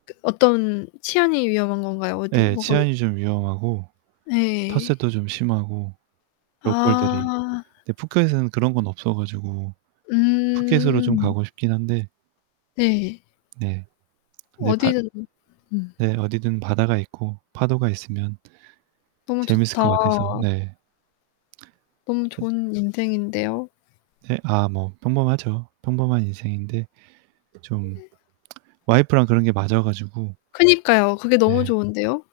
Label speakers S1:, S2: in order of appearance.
S1: 그 어떤 치안이 위험한 건가요? 어디
S2: 예,
S1: 뭐가
S2: 치안이 좀 위험하고
S1: 네.
S2: 텃세도 좀 심하고 로컬들이.
S1: 아.
S2: 근데 푸켓은 그런 건 없어 가지고 푸켓으로 좀
S1: 음.
S2: 가고 싶긴 한데
S1: 네.
S2: 네. 근데 발
S1: 어디든. 음.
S2: 네. 어디든 바다가 있고 파도가 있으면
S1: 너무
S2: 재밌을 것
S1: 좋다.
S2: 같아서. 네.
S1: 너무
S2: 엇
S1: 좋은 인생인데요.
S2: 네 아 뭐 평범하죠. 평범한 인생인데 좀 와이프랑 그런 게 맞아 가지고
S1: 그니까요. 그게 너무
S2: 네.
S1: 좋은데요.